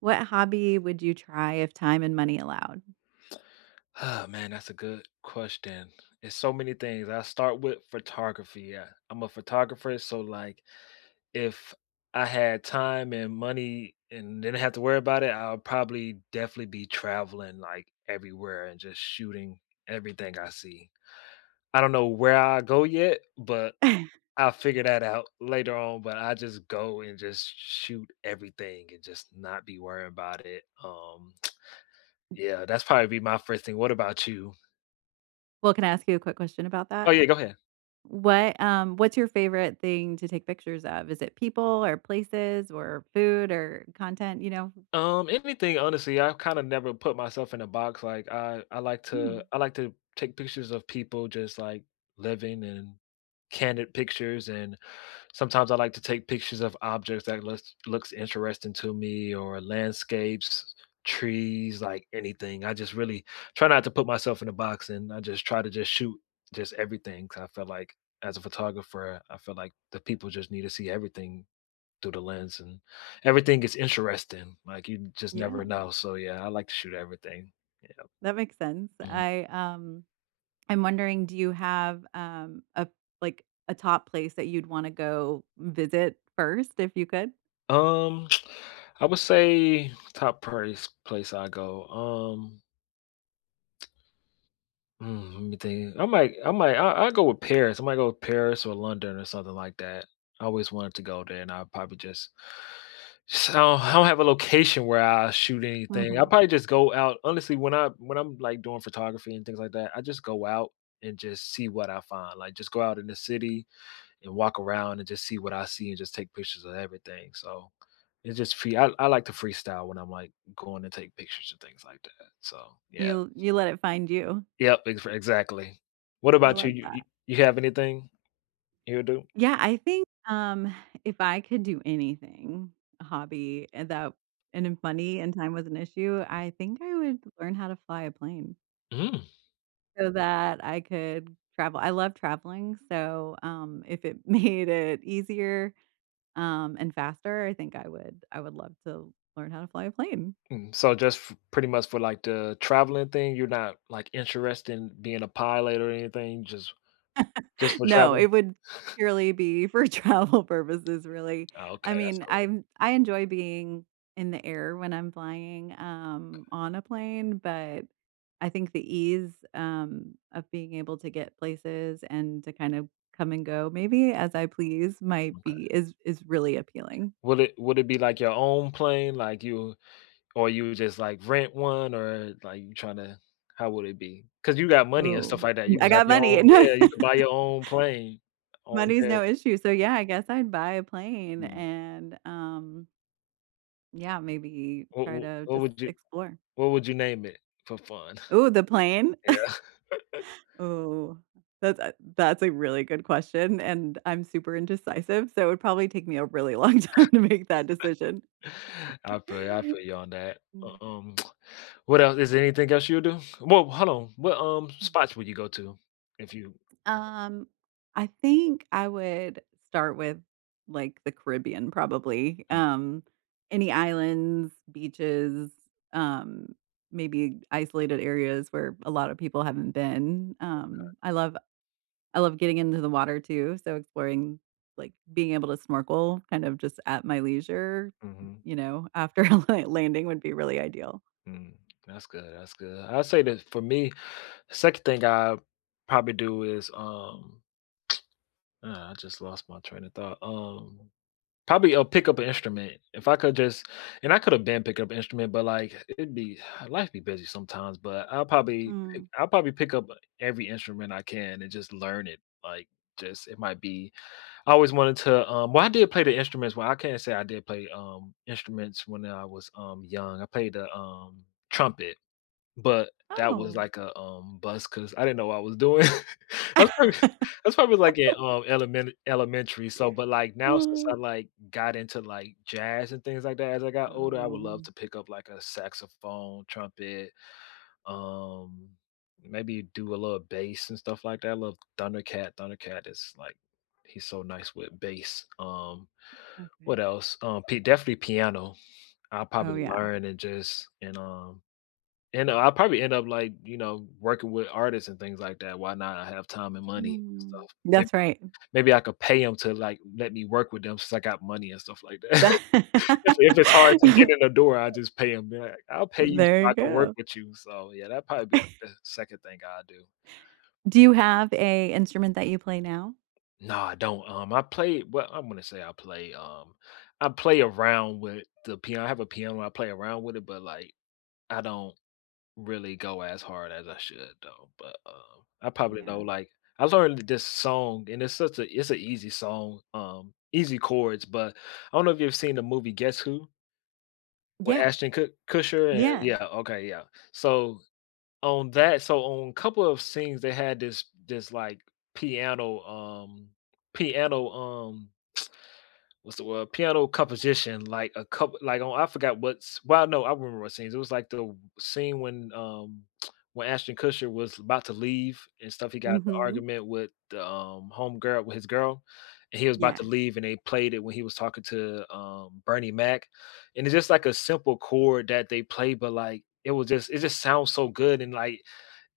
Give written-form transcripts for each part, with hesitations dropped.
What hobby would you try if time and money allowed? Oh man, that's a good question. It's so many things. I start with photography. Yeah. I'm a photographer, so like if I had time and money and didn't have to worry about it, I'll probably definitely be traveling like everywhere and just shooting everything I see. I don't know where I go yet, but I'll figure that out later on. But I just go and just shoot everything and just not be worrying about it. Yeah, that's probably be my first thing. What about you? Well, can I ask you a quick question about Oh that? yeah, go ahead. What, what's your favorite thing to take pictures of? Is it people or places or food or content? Anything honestly, I kind of never put myself in a box. Like I like Hmm, to, I like to take pictures of people just like living and candid pictures, and sometimes I like to take pictures of objects that looks interesting to me or landscapes, trees, like anything. I just really try not to put myself in a box, and I just try to just shoot just everything, 'cause I feel like as a photographer, I feel like the people just need to see everything through the lens and everything is interesting. Like you just never yeah, know. So yeah, I like to shoot everything. Yeah. that makes sense. Mhm. I'm wondering, do you have, a like a top place that you'd wanna go visit first if you could? Um, I would say top place I go. Let me think. I go with Paris. I might go with Paris or London or something like that. I always wanted to go there, and I'll probably just I don't have a location where I shoot anything. I Mhm. probably just go out. Honestly, when I'm like doing photography and things like that, I just go out and just see what I find. Like just go out in the city and walk around and just see what I see and just take pictures of everything. So it's just free. I like to freestyle when I'm like going to take pictures and things like that. So yeah. You let it find you. Yep, ex exactly. What I about you? love You you that. you have anything you would do? Yeah, I think, if I could do anything, a hobby, and that and if money and time was an issue, I think I would learn how to fly a plane Mm. so that I could travel. I love traveling, so, if it made it easier, and faster, I think I would love to learn how to fly a plane. Mm, so just f pretty much for, like, the traveling thing, you're not, like, interested in being a pilot or anything, just for No, traveling? it would purely be for travel purposes, really. Oh, I okay, that's mean, cool. I enjoy being in the air when I'm flying, on a plane, but I think the ease, of being able to get places and to kind of come and go maybe as I please might Okay. be is really appealing. Would it be, like, your own plane? Like, you or you just, like, rent one or, like, you trying to? How would it be? Because you got money and stuff Ooh, like that. You I can have got your money. own, yeah, you could buy your own plane, own Money's jet. no issue. So, yeah, I guess I'd buy a plane Mm. and, yeah, maybe What try what to what just would you explore. what would you name it for fun? Ooh, the plane? Yeah. Oh, that's a really good question, and I'm super indecisive, so it would probably take me a really long time to make that decision. I feel you on that. Mm. Um, what else, is there anything else you'll do? Well, hold on. What spots would you go to if you… Um, I think I would start with, like, the Caribbean probably, Mm, any islands, beaches, um, maybe isolated areas where a lot of people haven't been, I love getting into the water too, so exploring like, being able to snorkel kind of just at my leisure, mhm, you know, after like landing would be really ideal. mm, that's good, that's good. I'd say that for me, the second thing I probably do is, I just lost my train of thought. Probably I'll pick up an instrument. If I could just and I could have been pick up an instrument, but, like, it'd be Life be busy sometimes, but Mm. I'll probably pick up every instrument I can and just learn it, like, just it might be… I always wanted to, well, I did play the instruments, well, I can't say I did play, instruments when I was, young. I played the, trumpet. But that was Oh. like a, bus because I didn't know what I was doing. That's probably that's probably like in, elementary, so but, like, now since I, Oh, like, got into, like, jazz and things like that as I got older, I would love to pick up, like, a saxophone, trumpet, um, maybe do a little bass and stuff like that. I love Thundercat. Thundercat is, like, he's so nice with bass. Okay. What else? P Definitely piano. I'll Oh, probably yeah. learn and just and, And I'll probably end up like, you know, working with artists and things like that. Why not? I have time and money and Mm. stuff. May- That's right. Maybe I could pay them to like let me work with them since I got money and stuff like that. That- If it's hard to get in the door, I just pay them. Like, I'll pay you There so I you can work go. with you. So yeah, that'd probably be like the second thing I do. Do you have a instrument that you play now? No, I don't. I'm gonna say I play. I play around with the piano. I have a piano. I play around with it, but like I don't really go as hard as I should though, but, I probably know, Yeah. like… I learned this song, and it's such a it's an easy song, easy chords, but I don't know if you've seen the movie Guess Who? With Yeah. Ashton Kut Kutcher and Yeah. yeah, okay, yeah. So, on that so on a couple of scenes, they had like, piano, um piano, what's the word? piano composition, like a couple, like on I forgot what's. Well, no, I remember what scenes. It was like the scene when when Ashton Kutcher was about to leave and stuff. He got in the Mhm. argument with the home girl, with his girl, and he was about to Yes. leave, and they played it when he was talking to Bernie Mac, and it's just like a simple chord that they play, but like it was just it just sounds so good and like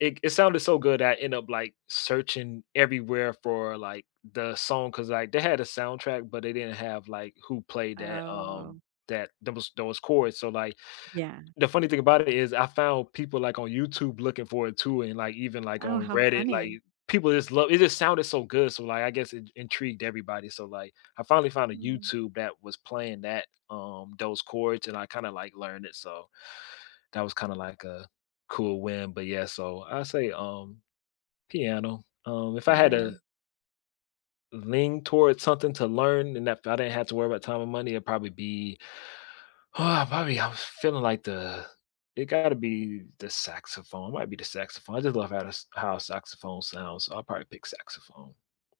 it sounded so good that I end up like searching everywhere for like the song because like they had a soundtrack, but they didn't have like who played that Oh, that those chords. So like yeah. the funny thing about it is I found people like on YouTube looking for it too, and like even like Oh, on how Reddit, like funny. people just love it. Just sounded so good, so like I guess it intrigued everybody. So like I finally found a Mm. YouTube that was playing that those chords, and I kind of like learned it. So that was kind of like a cool win. But yeah, so I say piano. If I You had to know? lean towards something to learn and if I didn't have to worry about time and money, it'd probably be oh, probably I was feeling like the it gotta be the saxophone. It might be the saxophone. I just love how the, s- how saxophone sounds. So I'll probably pick saxophone.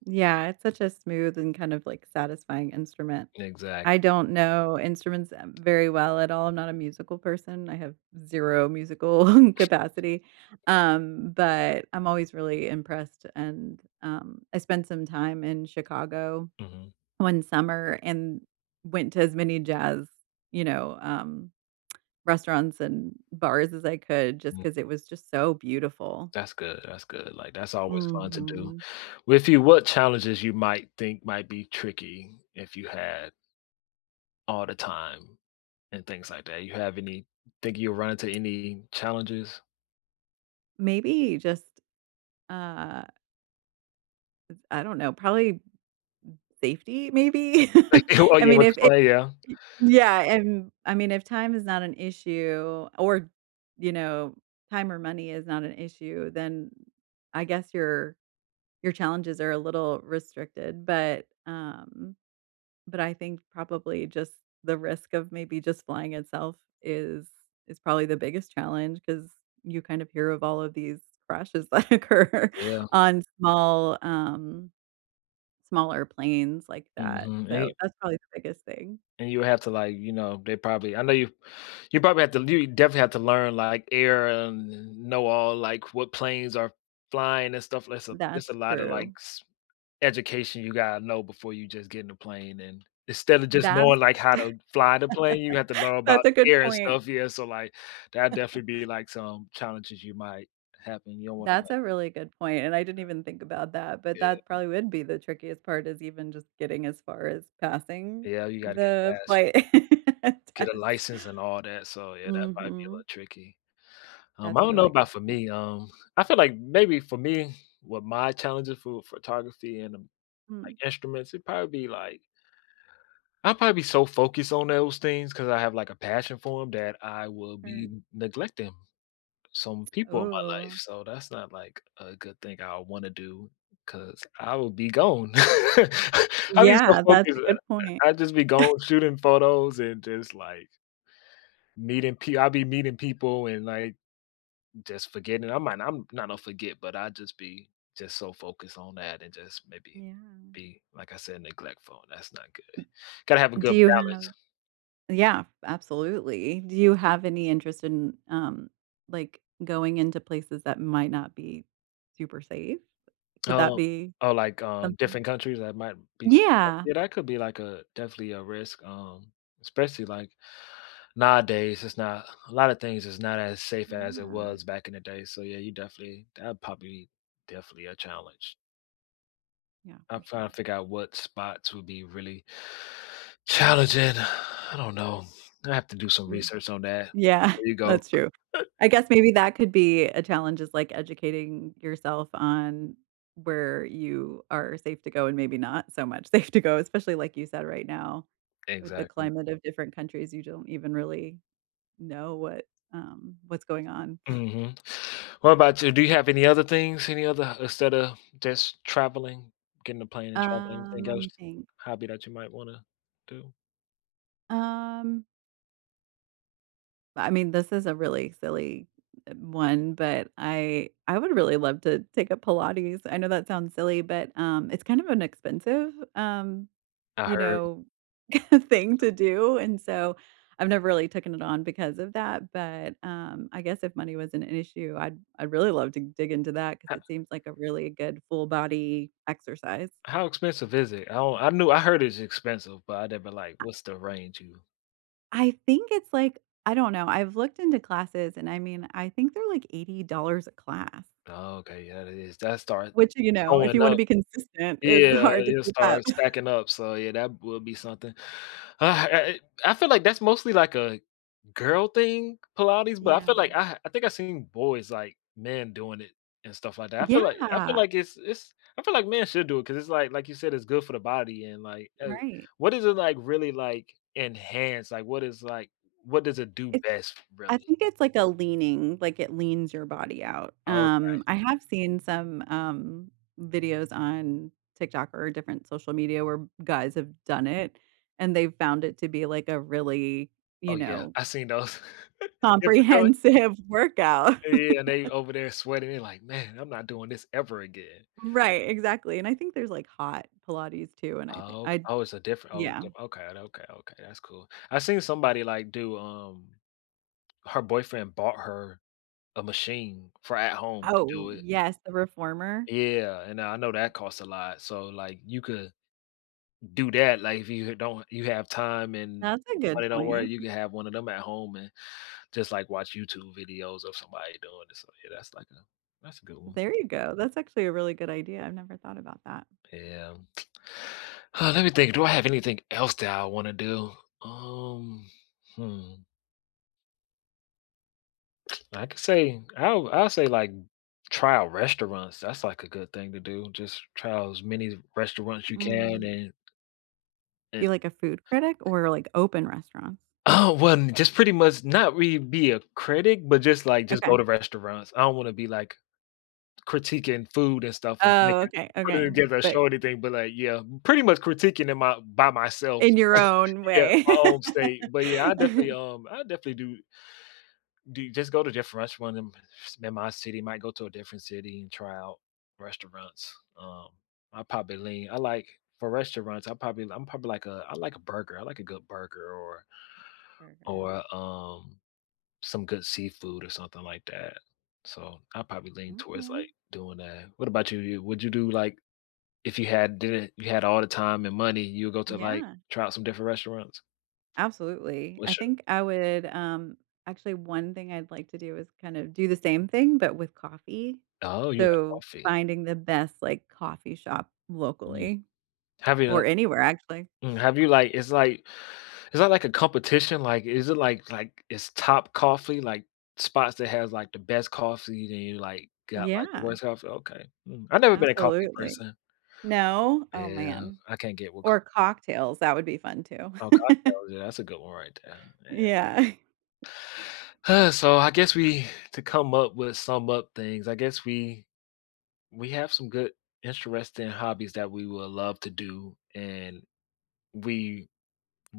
Yeah, it's such a smooth and kind of, like, satisfying instrument. Exact. I don't know instruments, very well at all. I'm not a musical person. I have 0 musical capacity, but I'm always really impressed, and, I spent some time in Chicago Hmm. one summer and went to as many jazz, you know, restaurants and bars as I could just because it was just so beautiful. That's good. That's good. Like that's always fun to do. Mhm. With you, what challenges you might think might be tricky if you had all the time and things like that? You have any, think you'll run into any challenges? Maybe just, uh, I don't know, probably safety maybe? Oh I yeah, mean, with the if it— play, yeah. Yeah, and I mean, if time is not an issue or, you know, time or money is not an issue, then I guess your challenges are a little restricted, but I think probably just the risk of maybe just flying itself is is probably the biggest challenge because you kind of hear of all of these crashes that occur Yeah, on small, um, smaller planes like that, mhm, so and you that's probably the biggest thing. and you have to, like, you know, they probably, I know you probably have to, you definitely have to learn, like, air and know all, like, what planes are flying and stuff, that's a it's a That's lot of, like, true. s education you gotta know before you just get in a plane, and instead of just That's knowing, like, how to fly the plane, you have to learn that's about a good air and point. stuff, yeah, so, like, that definitely be, like, some challenges you might happen, you don't wanna, That's like… a really good point, and I didn't even think about that, but Yeah, that probably would be the trickiest part is even just getting as far as passing yeah, you gotta get the past, flight get a test. license and all that, so yeah, that might be a Mhm. little tricky. I That's a don't know really good about for point. me, I feel like maybe for me, with my challenges for photography and, like, Mm, instruments, it probably be like I'll probably be so focused on those things because I have, like, a passion for them that I will sure. be neglecting some people in my life, Ooh. so that's not, like, a good thing I wanna do because I will be gone. I'll be so Yeah, that's a focused, good point. I just be gone shooting photos and just, like, meeting pe I'll be meeting people and like just forgetting. I might, I'm not gonna forget, but I just be just so focused on that and just maybe Yeah. be like I said, neglectful. And That's not good. Gotta have a Do good you have— balance. Yeah, absolutely. Do you have any interest in, like, going into places that might not be super safe? Could that Um be or like something? different countries that might be… Yeah. yeah, that could be like a definitely a risk. Especially like nowadays it's not a lot of things is not as safe as it Yeah. was back in the day. So yeah, you definitely that probably definitely a challenge. Yeah, I'm for trying sure. to figure out what spots would be really challenging. I don't know. I have to do some Yeah. research on that. Yeah, There you go. that's true. I guess maybe that could be a challenge is, like, educating yourself on where you are safe to go and maybe not so much safe to go, especially like you said right now with the Exactly. climate of different countries, you don't even really know what, what's going on. Hmm. What about you? Do you have any other things? Any other, instead of just traveling, getting a plane and traveling? Anything Let else, me think. hobby that you might want to do? Um, I mean, this is a really silly one, but I would really love to take up Pilates. I know that sounds silly, but it's kind of an expensive I you heard. know, thing to do, and so I've never really taken it on because of that. But I guess if money wasn't an issue, I'd really love to dig into that because How, it seems like a really good full body exercise. how expensive is it? I don't, I knew I heard it's expensive, but I never like what's the range you. I think it's like— I don't know, I've looked into classes and I mean, I think they're like $80 a class, Oh, okay, yeah, that is that start which, you know, if you showing wanna up. be consistent is Yeah, hard to it'll keep up. start stacking up, so, yeah, that will be something. Uh, I feel like that's mostly like a girl thing, Pilates, but I Yeah. feel like I think I seen boys, like, men doing it and stuff like that. I feel Yeah, like it's I feel like men should do it because it's like you said, it's good for the body and, like, right. what is it, like, really, like, enhance? Like, what is, like what does it do It's best, I really? think it's like a leaning, like it leans your body out. Oh, I have seen some, videos on TikTok or different social media where guys have done it, and they've found it to be like a really, you oh, yeah, know, I seen those. Different color. comprehensive workout. Yeah, and they over there sweating, they're like, "Man, I'm not doing this ever again." Right, exactly, and I think there's, like, hot Pilates too, and I think Oh, ok I— oh, it's a different oh, yeah. diff okay, okay, okay, that's cool. I seen somebody, like, do, her boyfriend bought her a machine for at home to Oh, do it. yes, the reformer. Yeah, and I know that costs a lot, so, like, you could do that, like, if you don't you have time and That's a good money don't worry, point. you can have one of them at home and just, like, watch YouTube videos of somebody doing it, so, yeah, that's like a that's a good one. There you go. That's actually a really good idea. I've never thought about that. Yeah. Let me think. Do I have anything else that I want to do? Um, hmm. I could say I'll say like try out restaurants. That's like a good thing to do. Just try out as many restaurants you can Mm. and. You like a food critic or, like, open restaurants? Oh well just pretty much not really be a critic, but just like just Okay. go to restaurants. I don't want to be like critiquing food and stuff and Oh, making okay, put it okay, together a but show or anything, but, like, yeah, pretty much critiquing in my by myself. in your own Yeah, way. my home state, but, yeah, I definitely do just go to different restaurants in my city, might go to a different city and try out restaurants. I probably lean I like for restaurants, I probably I'm probably like a I like a burger, I like a good burger Burger. or, some good seafood or something like that. So, I probably lean towards, Okay. like, doing that. What about you? You would you do, like, if you had didn't you had all the time and money, you would go to, like, Yeah. try out some different restaurants? Absolutely. I What's your think I would, um, actually, one thing I'd like to do is kind of do the same thing, but with coffee. Oh, you like So, coffee. finding the best, like, coffee shop Mm. locally Have you, or anywhere, actually. mm, have you, like it's like is that like a competition? Like, is it like, it's top coffee, like, spots that has, like, the best coffee, then you, like, got, like, the Yeah, worst coffee? Okay. Mm. I've never been a coffee absolutely. person. No? Oh, Yeah, man. I can't get with Or cocktails, that would be fun too. Oh, cocktails, yeah, that's a good one right there, yeah. Yeah. So, I guess we to come up with sum up things, I guess we have some good, interesting hobbies that we would love to do, and we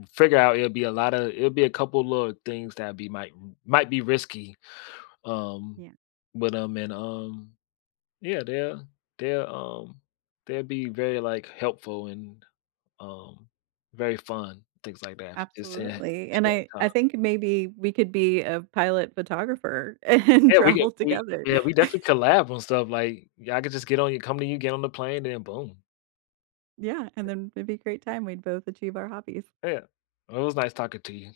figure out it'll be a lot of it'll be a couple little things that be might be risky, um, Yeah, with 'em and, yeah, they'll, um, they'll be very, like, helpful and, um, very fun, things like that if you just didn't have absolutely. And I time. I think maybe we could be a pilot photographer and Yeah, we could travel we together. yeah, we definitely collab on stuff, like, I could just get on you come to you, get on the plane, and then boom. Yeah, and then it'd be a great time. We'd both achieve our hobbies. Yeah. Well, it was nice talking to you.